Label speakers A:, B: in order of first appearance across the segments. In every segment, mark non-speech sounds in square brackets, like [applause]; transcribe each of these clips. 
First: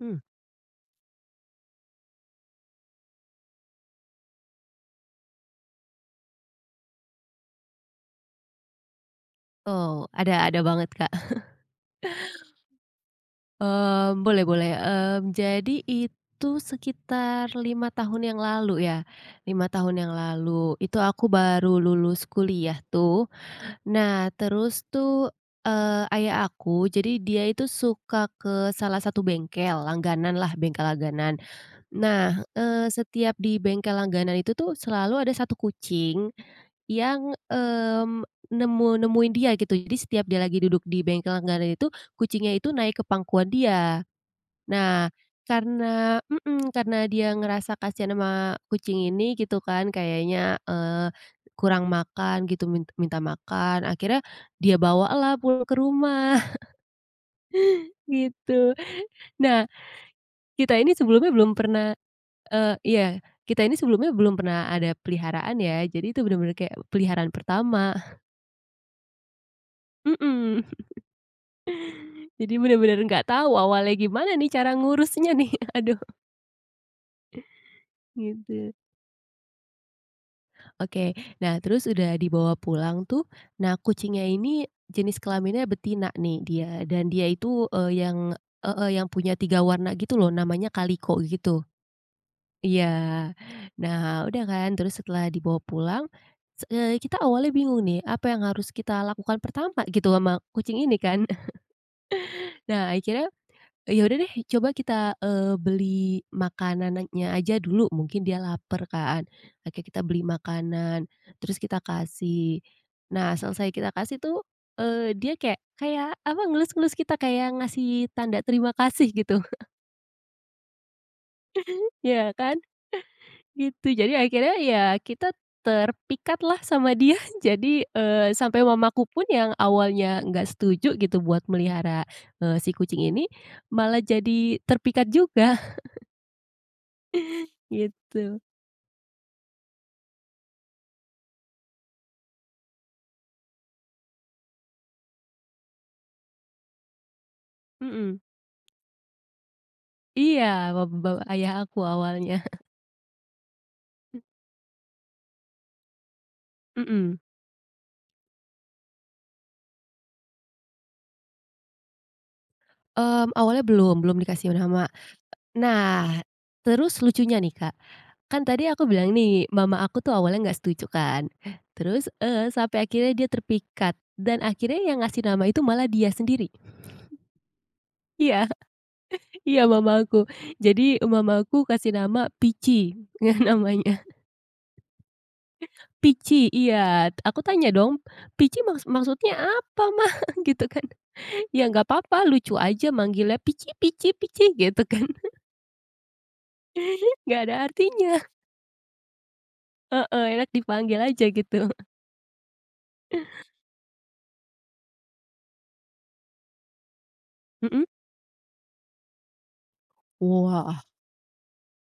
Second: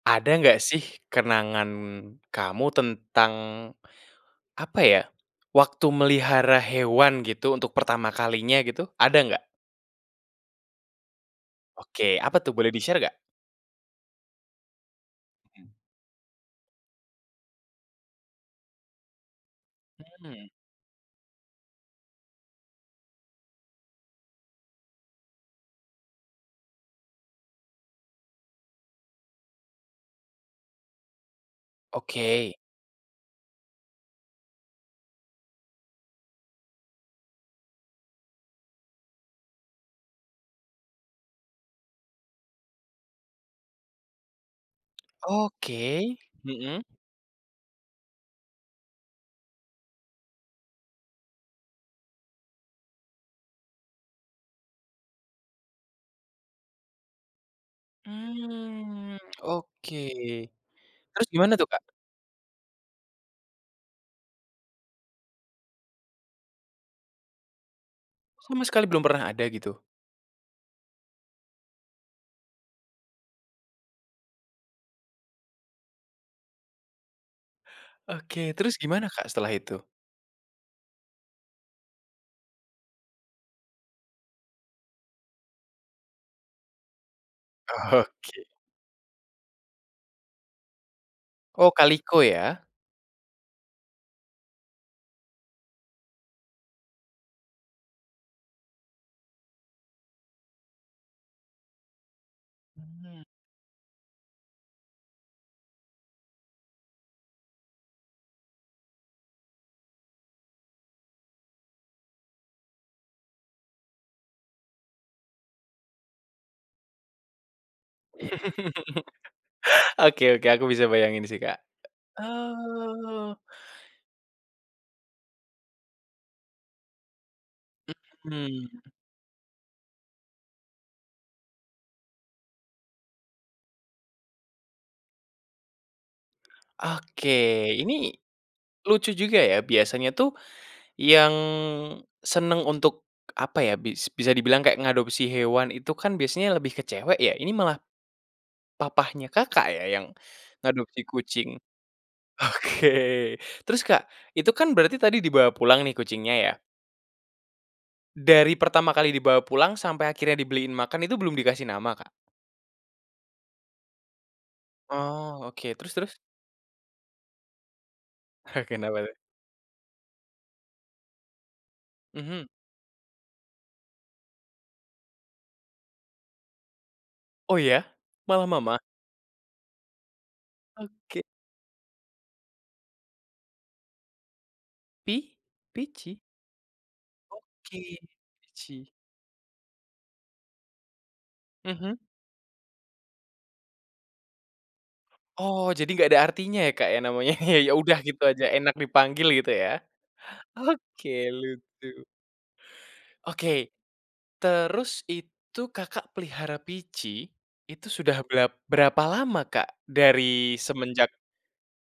A: Hmm.
B: Ada nggak sih, kenangan kamu tentang apa ya, waktu melihara hewan gitu untuk pertama kalinya gitu, ada nggak?
A: Oh, ada ada banget, Kak. [chuckles]
B: Oke, apa tuh, boleh di-share nggak?
A: Mmm, boleh boleh. Mmm
B: Mhm.
A: jadi itu sekitar 5 tahun yang lalu ya, 5 tahun yang
B: Hmm.
A: lalu, itu aku baru lulus kuliah tuh, nah terus tuh, eee, ayah aku, jadi dia itu suka ke salah satu bengkel langganan lah, bengkel langganan. Nah,
B: Oke.
A: eee, setiap di bengkel langganan itu tuh selalu ada 1 kucing yang, mmm, nemu nemuin dia gitu, jadi setiap dia lagi duduk di bengkel langganan itu, kucingnya itu naik ke pangkuan dia. Nah,
B: [smacks lips] Oke,
A: karena mhm,
B: mhm.
A: karena dia ngerasa kasihan ama kucing ini gitu kan, kayaknya, eee, kurang makan gitu, min minta makan, akhirnya dia bawalah pulang ke rumah. [chuckles] Gitu.
B: Mmm
A: [chuckles] Nah,
B: oke,
A: kita ini
B: terus
A: sebelumnya belum
B: gimana tuh, Kak?
A: pernah, eee iya, kita ini sebelumnya belum pernah ada peliharaan ya, jadi itu bener-bener kayak peliharaan pertama.
B: Sama sekali belum pernah ada gitu?
A: Mhm. [chuckles] Jadi bener-bener nggak tahu awalnya gimana nih, cara ngurusnya nih, aduh.
B: Oke,
A: Gitu.
B: terus gimana, Kak, setelah itu?
A: Oke, nah terus udah dibawa pulang tuh, nah kucingnya ini jenis kelaminnya betina nih dia, dan dia itu, eee, yang
B: Oke.
A: heeh yang punya 3 warna gitu loh, namanya kaliko gitu.
B: Oh, kaliko ya?
A: Iya. Nah, udah kan, terus setelah dibawa pulang s eee, kita awalnya bingung nih, apa yang harus kita lakukan pertama gitu sama kucing ini kan. [chuckles] Nah,
B: Mhm.
A: akhirnya, ya udah deh coba kita, eee, beli makanannya aja dulu mungkin dia lapar kan, oke kita beli makanan, terus kita kasih. Nah, selesai kita kasih tuh, eee, dia kayak kayak apa ngelus-ngelus kita, kayak ngasih tanda terima
B: [chuckles]
A: kasih gitu. [chuckles]
B: Oke oke, aku bisa bayangin sih, Kak.
A: Iya kan,
B: Oh.
A: [chuckles] gitu. Jadi akhirnya ya, kita terpikatlah sama dia. Jadi, eee, sampai
B: Mhm.
A: mamaku pun yang awalnya nggak setuju gitu, buat melihara, eee, si kucing ini malah jadi terpikat juga. [chuckles]
B: Oke, ini
A: Gitu.
B: lucu juga ya, biasanya tuh yang senang untuk apa ya, bis bisa dibilang kayak ngadopsi hewan itu kan biasanya lebih ke cewek ya, ini malah
A: Mhm.
B: papahnya Kakak ya, yang
A: Iya bap
B: ngadopsi
A: bapak
B: kucing.
A: ayah aku awalnya. [chuckles]
B: Oke, terus, Kak, itu kan berarti tadi dibawa pulang nih, kucingnya ya?
A: Mhm.
B: Dari pertama kali dibawa pulang sampai akhirnya dibeliin makan, itu belum dikasih nama, Kak?
A: Mmm, awalnya belum, belum dikasih nama.
B: Oh
A: E
B: oke, terus
A: nah,
B: terus?
A: terus lucunya nih, Kak, kan tadi
B: Oke.
A: aku
B: Kenapa
A: bilang
B: tuh?
A: nih, mama aku tuh awalnya nggak setuju kan, terus,
B: Mhm.
A: eee, sampai akhirnya dia terpikat dan akhirnya yang ngasih nama itu malah dia sendiri. [chuckles]
B: Oh ya?
A: Iya,
B: Malah mama?
A: [chuckles] iya mamaku. Jadi,
B: Oke.
A: mamaku kasih nama Pici ngeh namanya.
B: Pi Pici?
A: Pici iya. Aku tanya dong
B: Oke,
A: "Pici
B: Pici.
A: maksud maksudnya apa Mah?" Gitu kan. "Iya nggak
B: Mhm.
A: papa, lucu aja manggilnya Pici Pici Pici," gitu kan. [chuckles]
B: Oh, jadi nggak ada artinya ya, Kak, ya, namanya,
A: Ngga ada
B: ya udah
A: artinya.
B: gitu
A: [chuckles]
B: aja enak dipanggil gitu ya?
A: Heeh, enak dipanggil
B: Oke
A: aja gitu.
B: lucu. Oke. Terus itu Kakak pelihara Pici,
A: Mhm.
B: itu sudah berap berapa lama, Kak, dari
A: Wah.
B: semenjak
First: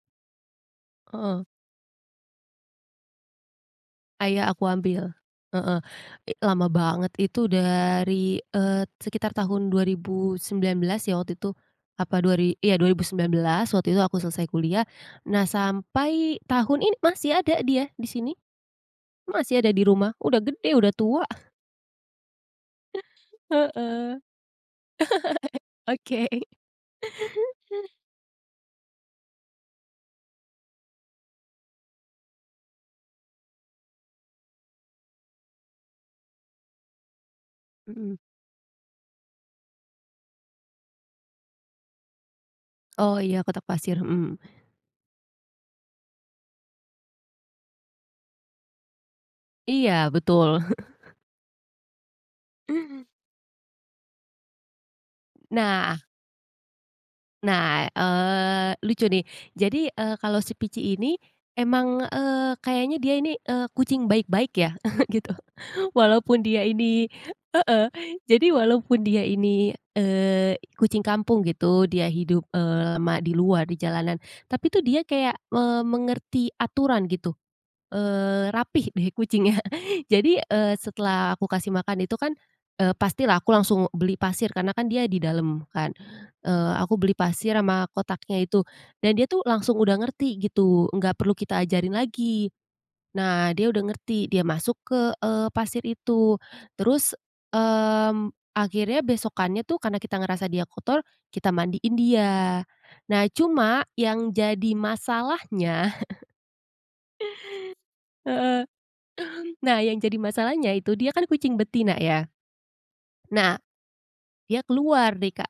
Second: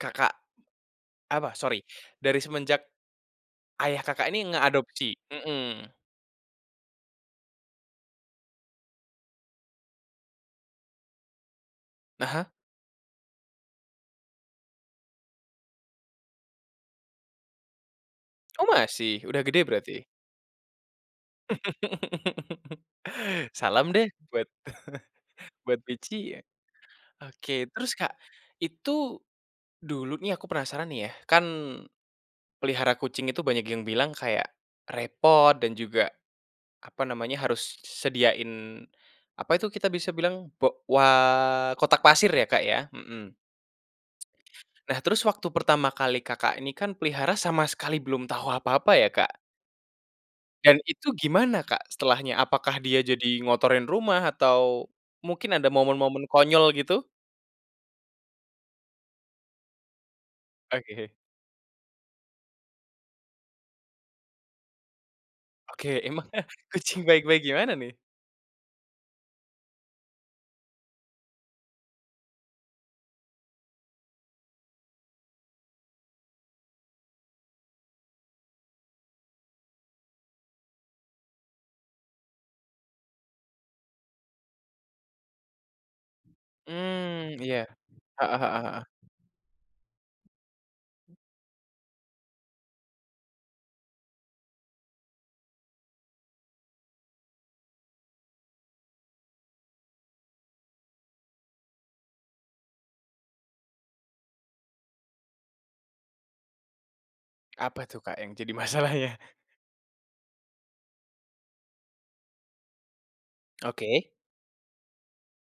B: Kakak
A: Heeh.
B: apa, sorry. Dari semenjak ayah Kakak
A: Ayah
B: ini
A: aku ambil,
B: ngeadopsi?
A: heeh.
B: Mhm.
A: I lama banget itu dari, eee, sekitar tahun 2019 ya waktu itu, apa dua
B: Heeh.
A: ri iya, 2019 waktu itu aku selesai kuliah. Nah, sampai tahun ini masih ada dia di sini.
B: Oh masih, udah
A: Masih
B: gede
A: ada di
B: berarti?
A: rumah, udah gede, udah tua. [chuckles]
B: [laughs] Salam deh
A: Heeh. [laughs]
B: buat [chuckles] buat
A: Oke.
B: Pici ya. Oke terus, Kak, itu dulu nih aku penasaran nih ya, kan pelihara kucing itu banyak yang bilang kayak repot dan juga apa namanya, harus s
A: Mmm.
B: sediain apa itu kita bisa bilang, bo wa kotak pasir ya, Kak, ya?
A: Oh
B: Mhm. [tsk]
A: ya, kotak pasir, mhm.
B: Nah, terus waktu pertama kali Kakak ini, kan pelihara sama sekali belum tahu apa-apa ya, Kak?
A: Iya betul.
B: Dan itu
A: [chuckles]
B: gimana, Kak, setelahnya apakah dia jadi ngotorin rumah atau mungkin ada
A: Nah.
B: momen-momen konyol, gitu?
A: Nah, eee, lucu nih. Jadi, eee, kalau si Pici
B: Oke.
A: ini emang, eee, kayaknya dia ini, eee, kucing baik-baik ya [chuckles] gitu.
B: Oke,
A: Walaupun
B: emangnya
A: dia
B: kucing
A: ini
B: baik-baik gimana,
A: heeh,
B: nih?
A: jadi walaupun dia ini, eee, i kucing kampung gitu, dia hidup, eee, lama di luar di jalanan. Tapi tuh dia kayak me mengerti aturan gitu, eee, rapi deh kucingnya. Jadi, eee, setelah aku kasih makan itu kan, eee, pastilah aku langsung beli pasir, karena kan dia di dalam kan, eee, aku beli
B: Mmm,
A: pasir
B: iya,
A: sama kotaknya
B: heeh heeh
A: itu,
B: heeh.
A: nah dia tuh langsung udah ngerti gitu, nggak perlu kita ajarin lagi. Nah, dia udah ngerti, dia masuk ke, eee, pasir itu, terus, mmm, akhirnya besokannya tuh, karena kita ngerasa dia kotor, kita mandiin dia. Nah cuma, yang jadi masalahnya [chuckles]
B: Apa tuh, Kak, yang jadi
A: Heeh.
B: masalahnya?
A: Nah, yang jadi masalahnya itu dia kan kucing betina ya. Nah,
B: Oke.
A: dia keluar deh, Kak,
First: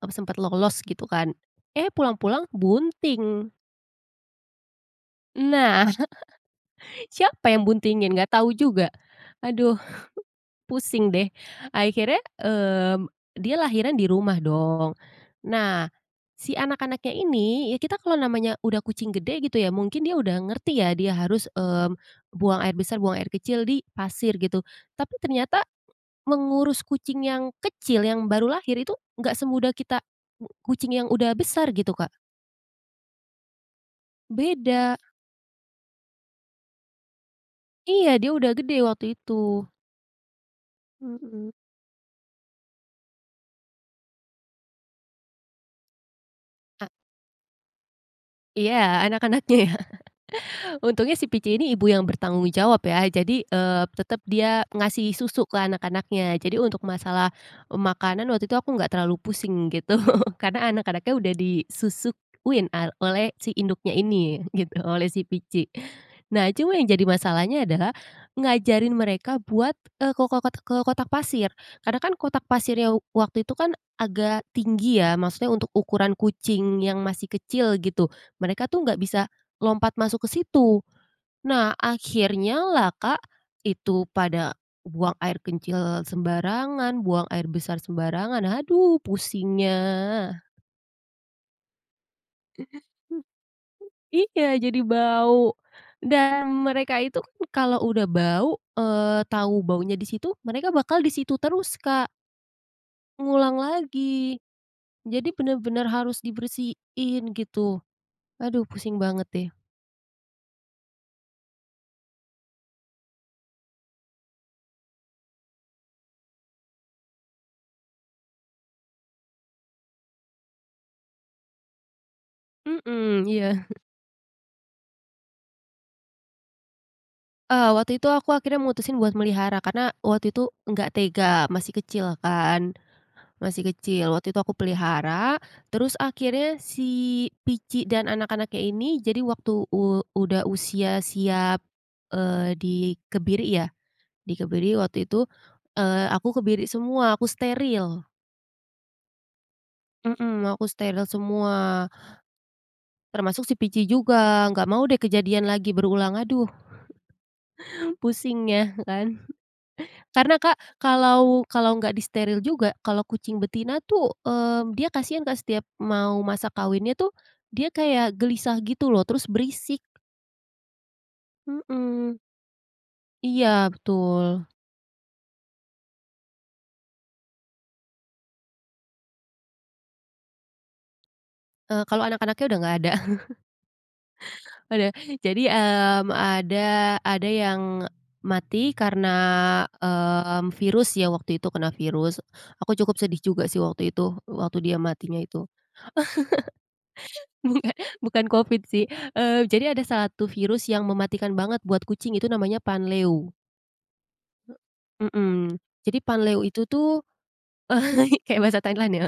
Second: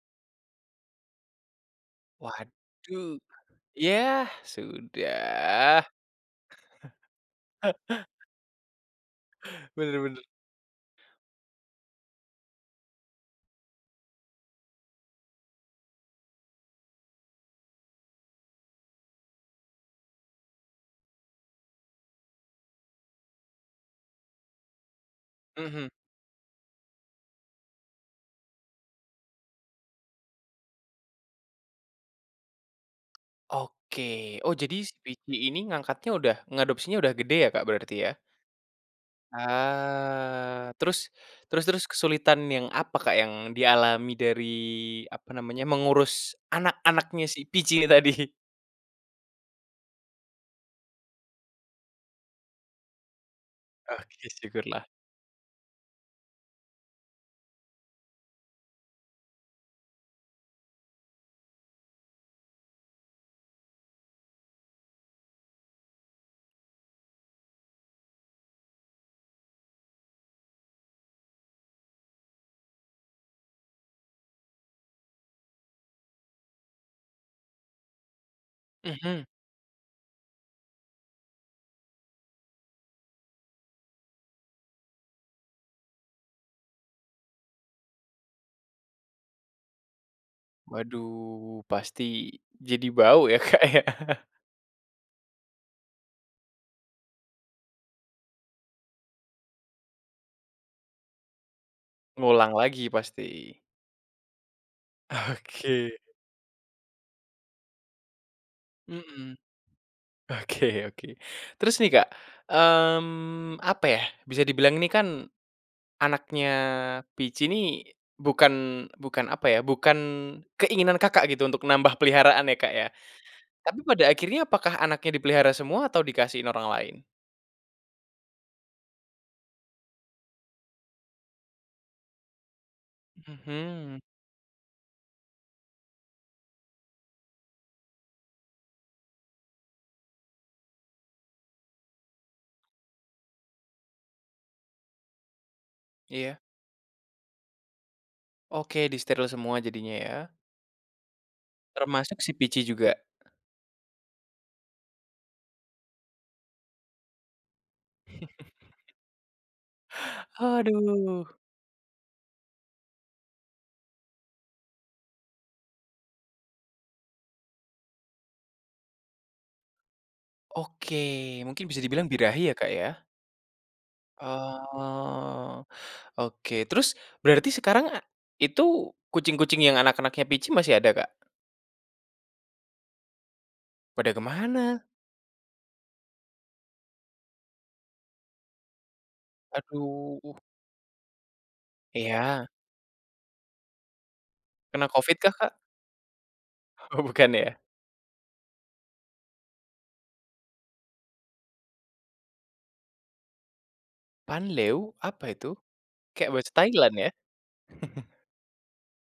A: m sempat lolos gitu kan, eh pulang-pulang
B: Waduh,
A: bunting.
B: ya sudah.
A: Nah. [chuckles] Siapa yang buntingin?
B: [laughs]
A: Nggak tau juga. Aduh,
B: Bener bener.
A: pusing deh. Akhirnya, mmm, dia lahiran di rumah dong. Nah, si anak-anaknya ini, ya kita kalau namanya udah kucing gede gitu ya, mungkin dia udah ngerti ya, dia harus, mmm, buang air besar, buang air kecil di pasir gitu, tapi ternyata
B: Mhm.
A: mengurus kucing yang kecil, yang baru lahir itu nggak semudah kita, u kucing yang udah besar gitu, Kak.
B: Oke, oh jadi si
A: Beda.
B: Pici ini ngangkatnya udah ngeadopsinya udah gede ya, Kak, berarti,
A: Iya,
B: ya?
A: dia udah gede waktu itu.
B: Ah, terus,
A: Mhm.
B: terus terus kesulitan yang apa, Kak, yang dialami dari apa namanya, mengurus
A: A
B: anak-anaknya si Pici ini tadi?
A: Iya, anak-anaknya ya. [chuckles] Untungnya si Pici ini ibu yang bertanggung jawab ya, jadi, eee, tetap
B: Oke,
A: dia
B: syukurlah.
A: ngasih susu ke anak-anaknya, jadi untuk masalah e makanan waktu itu aku enggak terlalu pusing gitu, karena anak-anaknya udah disusuin a oleh si induknya ini, gitu oleh si Pici. Nah cuma yang jadi masalahnya adalah, ngajarin mereka buat. eee, ko kotak ke kotak pasir, karena kan kotak pasirnya waktu itu kan, agak tinggi ya. Maksudnya untuk ukuran kucing yang masih kecil gitu. Mereka tuh enggak
B: Mhm.
A: bisa lompat masuk ke situ. Nah, akhirnya lah, Kak, itu pada buang air kecil sembarangan, buang air besar sembarangan, aduh pusingnya.
B: Waduh, pasti jadi
A: [chuckles]
B: bau ya, Kak, ya? [chuckles]
A: Iya, jadi bau dan mereka itu kan kalau udah bau, eee, tau baunya di situ, mereka bakal di situ terus, Kak.
B: Ngulang lagi pasti.
A: Ngulang lagi, jadi bener-bener
B: Oke.
A: harus dibersihin gitu, aduh pusing banget
B: Mhm.
A: deh.
B: Oke oke terus nih, Kak, mmm, apa ya, bisa dibilang ini kan anaknya Pici ini, bukan bukan apa ya, bukan keinginan Kakak gitu untuk nambah peliharaan ya, Kak, ya.
A: Mhm, iya.
B: Tapi pada akhirnya apakah anaknya dipelihara semua atau dikasihin orang lain?
A: Eee, waktu itu aku akhirnya mutusin buat melihara, karena waktu itu nggak tega masih kecil kan, masih
B: Mhm.
A: kecil waktu itu aku pelihara. Terus akhirnya si Pici dan anak-anaknya ini, jadi waktu u udah usia siap, eee, dikebiri ya, dikebiri waktu itu, eee, aku
B: Iya.
A: kebiri semua, aku steril.
B: Oke, disteril semua jadinya ya?
A: Mhm, aku steril semua.
B: Termasuk si Pici juga?
A: Termasuk si Pici juga, nggak mau deh kejadian lagi berulang, aduh. [chuckles] Pusingnya
B: [chuckles]
A: kan. [chuckles] Karena, Kak,
B: Aduh.
A: kalau kalau nggak disteril juga, kalau kucing betina tuh, mmm, dia kasihan, Kak, setiap mau masa kawinnya tuh, dia kayak gelisah gitu loh, terus berisik.
B: Oke, mungkin bisa dibilang
A: Mhm.
B: birahi ya, Kak, ya?
A: Iya, betul.
B: Oh. Oke, terus berarti sekarang a itu kucing-kucing yang anak-anaknya Pici masih ada, Kak?
A: Eee, kalau anak-anaknya udah nggak ada. [chuckles]
B: Pada kemana?
A: Udah, jadi, mmm, ada ada yang e mati karena,
B: Aduh.
A: mmm, virus ya waktu itu kena virus,
B: Iya.
A: aku cukup sedih juga sih waktu itu, waktu dia
B: Kena
A: matinya
B: covid kah,
A: itu.
B: Kak? Oh bukan ya.
A: [chuckles] Nggak, bukan Covid sih, eee, jadi ada salah tu virus yang mematikan banget buat kucing, itu namanya panleu.
B: Panleu
A: He
B: apa itu?
A: mhm, jadi
B: Kayak
A: panleu
B: bahasa
A: itu
B: Thailand
A: tuh
B: ya? [chuckles]
A: [chuckles] kayak bahasa Thailand ya.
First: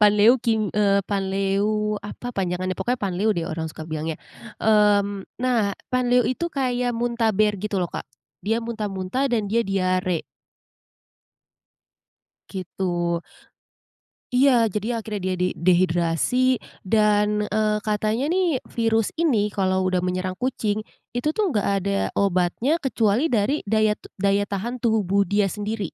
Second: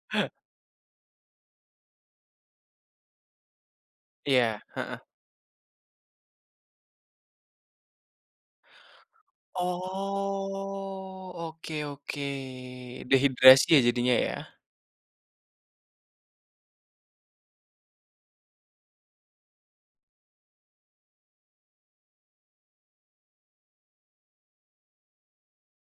A: Panleu kim eee, panleu apa panjangannya, pokoknya panleu deh orang suka bilangnya.
B: Iya, heeh.
A: Mmm, nah panleu itu kayak muntaber gitu loh, Kak, dia muntah-muntah dan dia diare.
B: Oh oke oke
A: Gitu.
B: dehidrasi ya, jadinya ya?
A: Iya, jadi akhirnya dia de dehidrasi dan, eee, katanya nih, virus ini kalau udah menyerang kucing, itu tuh nggak ada obatnya kecuali dari daya tub daya tahan tubuh dia sendiri.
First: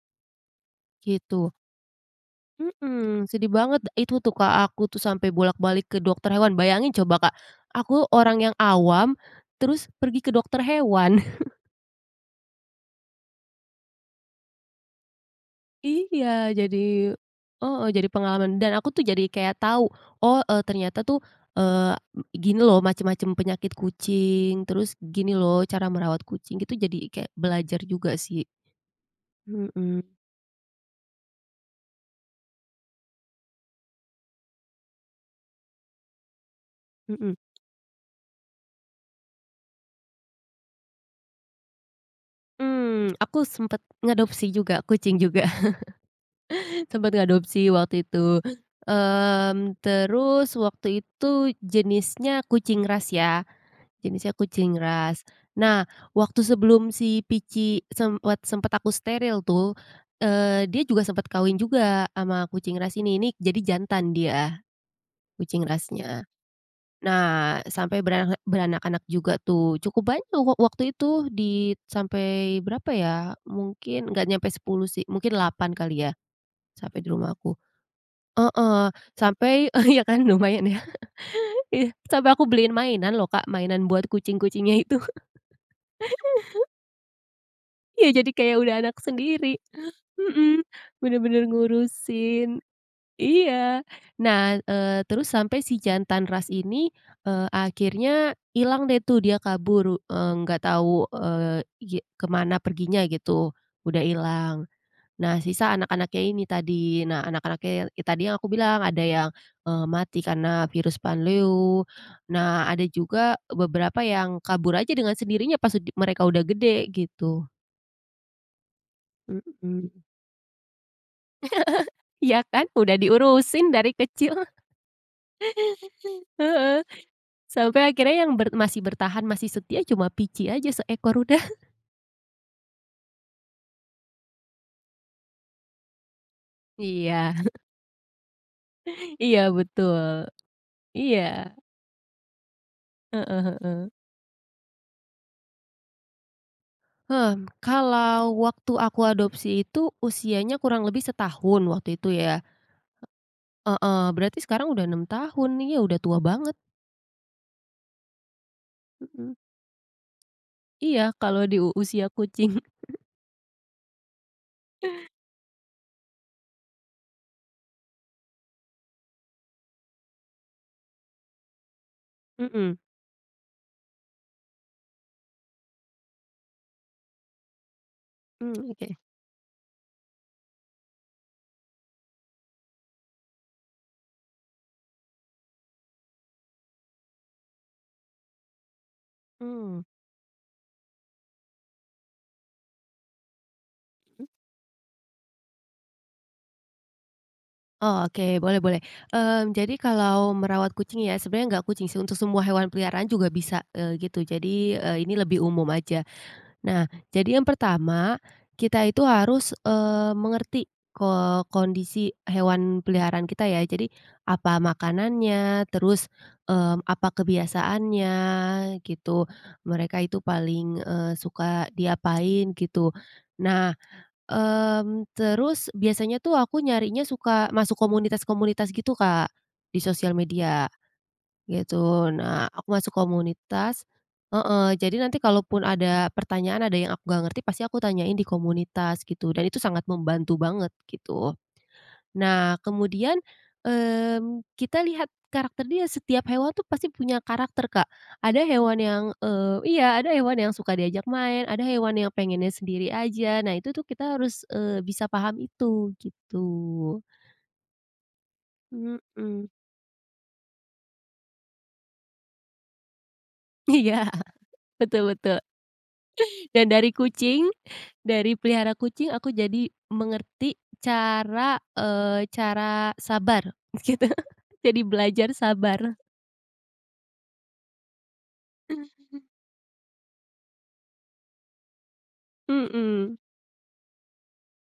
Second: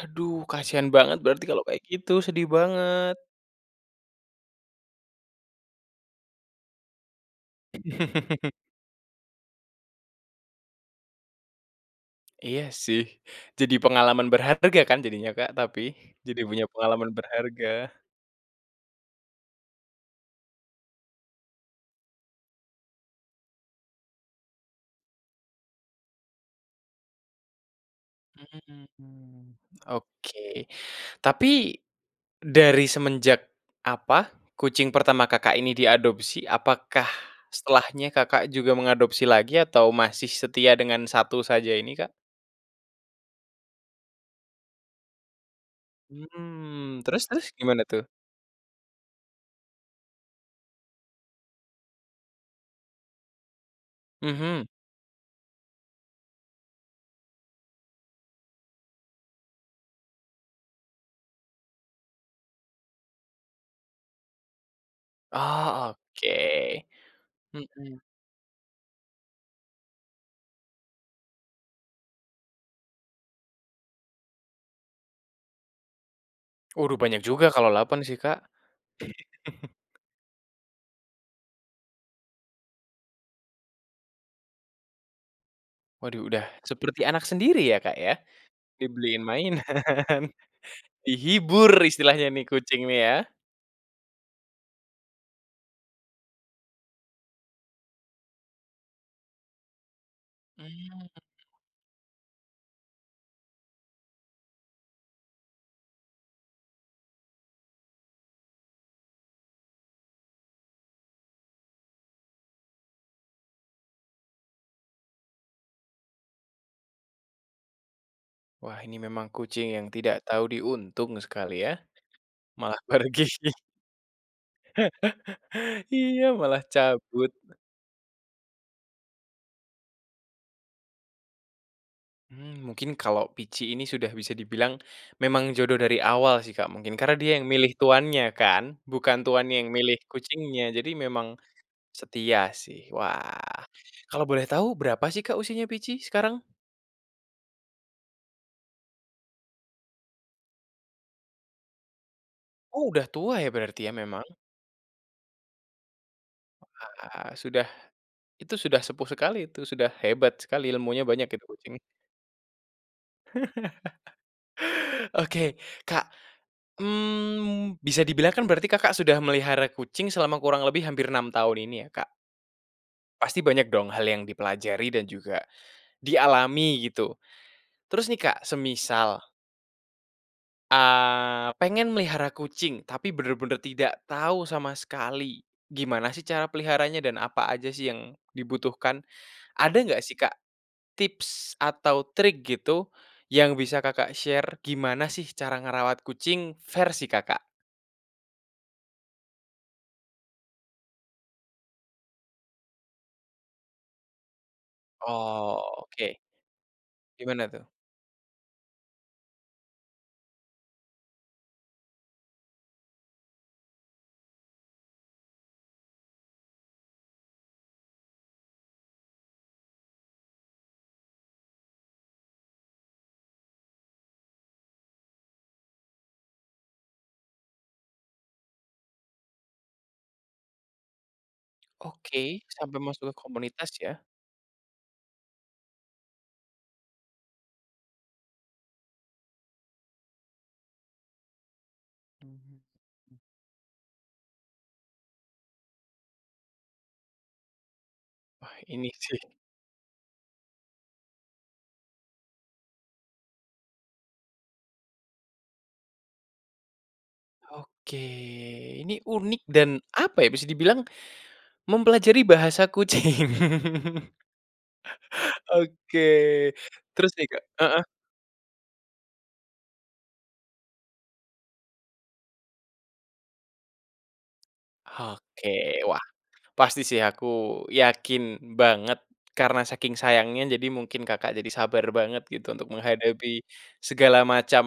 B: Aduh! Kasihan banget berarti
A: Gitu.
B: kalau kayak gitu, sedih banget.
A: Mhm, sedih banget de itu tuh, Kak, aku tuh sampai bolak-balik ke dokter hewan, bayangin coba, Kak, aku orang
B: [chuckles]
A: yang awam terus pergi ke dokter hewan. [chuckles]
B: Iya sih, jadi pengalaman berharga kan jadinya, Kak, tapi?
A: Iya,
B: Jadi punya
A: jadi
B: pengalaman berharga.
A: heeh, jadi pengalaman dan aku tuh jadi kayak tahu, "Oh e ternyata tuh, eee, m gini loh macam-macam penyakit kucing, terus gini loh cara merawat kucing," gitu jadi kayak belajar juga sih.
B: Mmm,
A: Mhm.
B: oke, tapi dari semenjak apa, kucing pertama Kakak ini diadopsi, apakah
A: Mhm.
B: setelahnya Kakak juga mengadopsi lagi atau masih setia dengan 1 saja ini, Kak?
A: Mmm, aku sempet ngadopsi juga, kucing juga [chuckles]
B: Mmm,
A: sempat
B: terus terus
A: adopsi
B: gimana
A: waktu
B: tuh?
A: itu, mmm, terus waktu itu jenisnya kucing ras ya, jenisnya
B: Mhm.
A: kucing ras. Nah waktu sebelum si Pici semwat sempet aku steril tuh, eee, dia juga sempat kawin juga ama kucing ras ini, ini jadi jantan dia kucing
B: Oh
A: rasnya.
B: oke.
A: Nah,
B: Mhm.
A: sampai berarek beranak-anak juga tuh, cukup banyak wak waktu itu dit sampai berapa ya, mungkin nggak nyampe 10 sih, mungkin 8 kali ya,
B: Uduh
A: sampai di
B: banyak juga
A: rumahku.
B: kalau 8 sih, Kak.
A: Heeh, sampai
B: [chuckles]
A: iya kan, lumayan ya. Iya, sampai aku beliin mainan loh, Kak, mainan buat kucing-kucingnya itu. [chuckles]
B: Waduh, udah seperti anak sendiri ya, Kak,
A: Iya,
B: ya.
A: jadi kayak udah anak
B: Dibeliin
A: sendiri.
B: mainan
A: Mhm, bener-bener
B: dihibur istilahnya nih
A: ngurusin.
B: kucing ya.
A: Iya. Nah, eee, terus sampai si jantan ras ini, eee, akhirnya hilang deh tuh dia kabur u eee, nggak tahu,
B: Mmm.
A: eee, ge kemana perginya gitu, udah hilang. Nah, sisa anak-anaknya ini tadi. Nah anak-anaknya tadi yang aku bilang, ada yang, eee, mati karena virus panleu, nah ada juga beberapa yang kabur aja dengan sendirinya pas ud mereka udah gede gitu.
B: Wah, ini memang kucing yang
A: Mhm.
B: tidak tahu diuntung sekali ya,
A: [laughs] Iya kan,
B: malah
A: udah
B: pergi.
A: diurusin dari kecil.
B: [laughs] Iya malah
A: Heeh,
B: cabut.
A: sampai akhirnya yang ber masih bertahan masih setia cuma Pici aja seekor, udah. [chuckles]
B: Mmm, mungkin kalau Pici ini sudah bisa dibilang memang jodoh dari awal sih, Kak, mungkin,
A: Iya.
B: karena dia yang
A: [chuckles]
B: milih tuannya kan? Bukan
A: Iya
B: tuannya yang milih
A: betul,
B: kucingnya. Jadi
A: iya.
B: memang setia sih.
A: Heeh
B: Wah,
A: heeh.
B: kalau boleh tahu berapa sih, Kak, usianya Pici sekarang?
A: Hmm, kalau waktu aku adopsi itu usianya kurang lebih setahun waktu itu ya.
B: Udah tua ya,
A: He
B: berarti ya,
A: Heeh,
B: memang.
A: berarti sekarang udah 6 tahun nih ya, udah tua banget.
B: Wah sudah, itu sudah sepuh
A: Mhm.
B: sekali itu, sudah hebat sekali
A: Iya,
B: ilmunya banyak
A: kalau
B: itu
A: di u
B: kucing.
A: usia kucing. [chuckles]
B: [chuckles] Oke, Kak, mmm, bisa dibilang kan berarti Kakak sudah melihara kucing selama kurang lebih hampir 6 tahun ini ya, Kak?
A: Mmm.
B: Pasti banyak dong hal yang dipelajari dan juga dialami gitu, terus nih, Kak,
A: Mmm, oke.
B: semisal eee, pengen melihara kucing, tapi bener-bener tidak tahu sama sekali, gimana sih cara peliharanya dan apa aja sih yang dibutuhkan? Ada
A: Mmm.
B: nggak sih, Kak, tips atau trik gitu, yang bisa Kakak
A: Hmm.
B: share gimana sih cara ngerawat kucing versi Kakak?
A: Oh oke, boleh boleh, mmm, jadi kalau merawat kucing ya, sebenarnya nggak kucing sih, untuk semua hewan peliharaan juga bisa, eee, gitu. Jadi, eee, ini lebih umum aja.
B: Oke.
A: Nah, jadi yang
B: Gimana tuh?
A: pertama kita itu harus, mmm, mengerti ko kondisi hewan peliharaan kita ya. Jadi, apa makanannya, terus, mmm, apa kebiasaannya, gitu. Mereka itu paling, eee, suka diapain gitu. Nah, mmm, terus biasanya tuh aku nyarinya suka masuk komunitas-komunitas gitu, Kak, di sosial media gitu.
B: Oke,
A: Nah aku
B: sampai
A: masuk
B: masuk ke komunitas
A: komunitas
B: ya?
A: heeh, jadi nanti kalaupun ada pertanyaan, ada yang aku nggak ngerti pasti aku tanyain di komunitas gitu, dan itu sangat membantu banget gitu.
B: Mmm,
A: Nah, kemudian,
B: mhm.
A: mmm, kita lihat karakter dia setiap hewan tuh pasti punya karakter, Kak. Ada
B: Wah,
A: hewan
B: ini
A: yang,
B: sih. [chuckles]
A: eee iya, ada hewan yang suka diajak main, ada hewan yang pengennya sendiri aja. Nah, itu tuh kita harus, eee, bisa paham itu gitu.
B: Oke, ini unik
A: Mhm.
B: dan apa ya, bisa dibilang mempelajari bahasa kucing.
A: Iya,
B: [chuckles]
A: betul betul.
B: Oke,
A: Dan dari
B: terus nih, Kak
A: kucing,
B: heeh.
A: dari pelihara kucing, aku jadi mengerti cara, eee, cara sabar gitu. Jadi belajar
B: Oke,
A: sabar.
B: wah pasti sih aku yakin banget, karena saking sayangnya jadi mungkin Kakak jadi sabar banget gitu, untuk
A: Mhm.
B: menghadapi segala macam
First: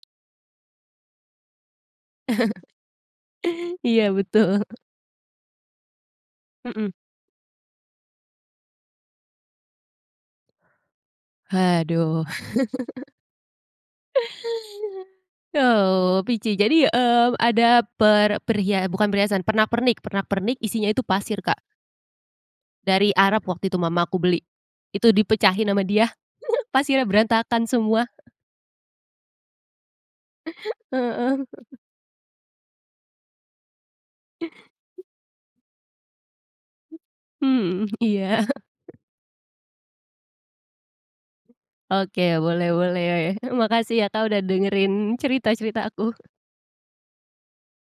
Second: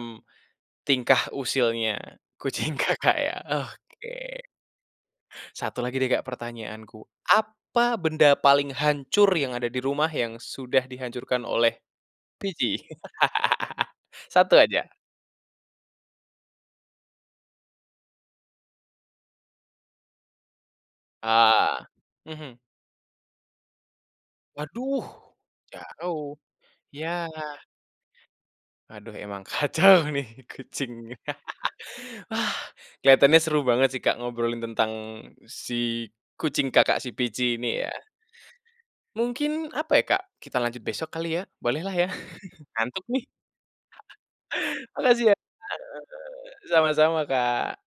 B: tingkah usilnya kucing Kakak ya.
A: [chuckles] Iya
B: Oke.
A: betul.
B: 1 lagi deh, Kak,
A: Mhm.
B: pertanyaanku. Apa benda paling hancur yang ada di rumah, yang sudah dihancurkan oleh
A: Haduh.
B: Pici?
A: [chuckles]
B: [laughs] 1 aja.
A: Oh Pici, jadi, eee, ada per pria eh bukan perhiasan, pernak-pernik pernak-pernik isinya itu pasir, Kak.
B: Ah, Mhm.
A: Dari Arab waktu itu mamaku beli,
B: Waduh!
A: itu dipecahin sama dia,
B: Jauh.
A: [chuckles] pasirnya
B: Yah.
A: berantakan semua. [chuckles]
B: Aduh, emang kacau nih kucingnya.
A: Heeh. [chuckles]
B: [laughs] Wah, kelihatannya seru banget sih, Kak, ngobrolin tentang si kucing Kakak si Pici, ini
A: Mmm,
B: ya?
A: iya.
B: Mungkin apa ya, Kak, kita lanjut besok kali ya, bolehlah ya,
A: Oke,
B: [chuckles]
A: boleh
B: ngantuk
A: boleh.
B: nih.
A: Makasih ya, Kak, udah
B: [chuckles]
A: dengerin
B: Makasih ya, Kak.
A: cerita-cerita aku.
B: Heeh heeh, sama-sama, Kak.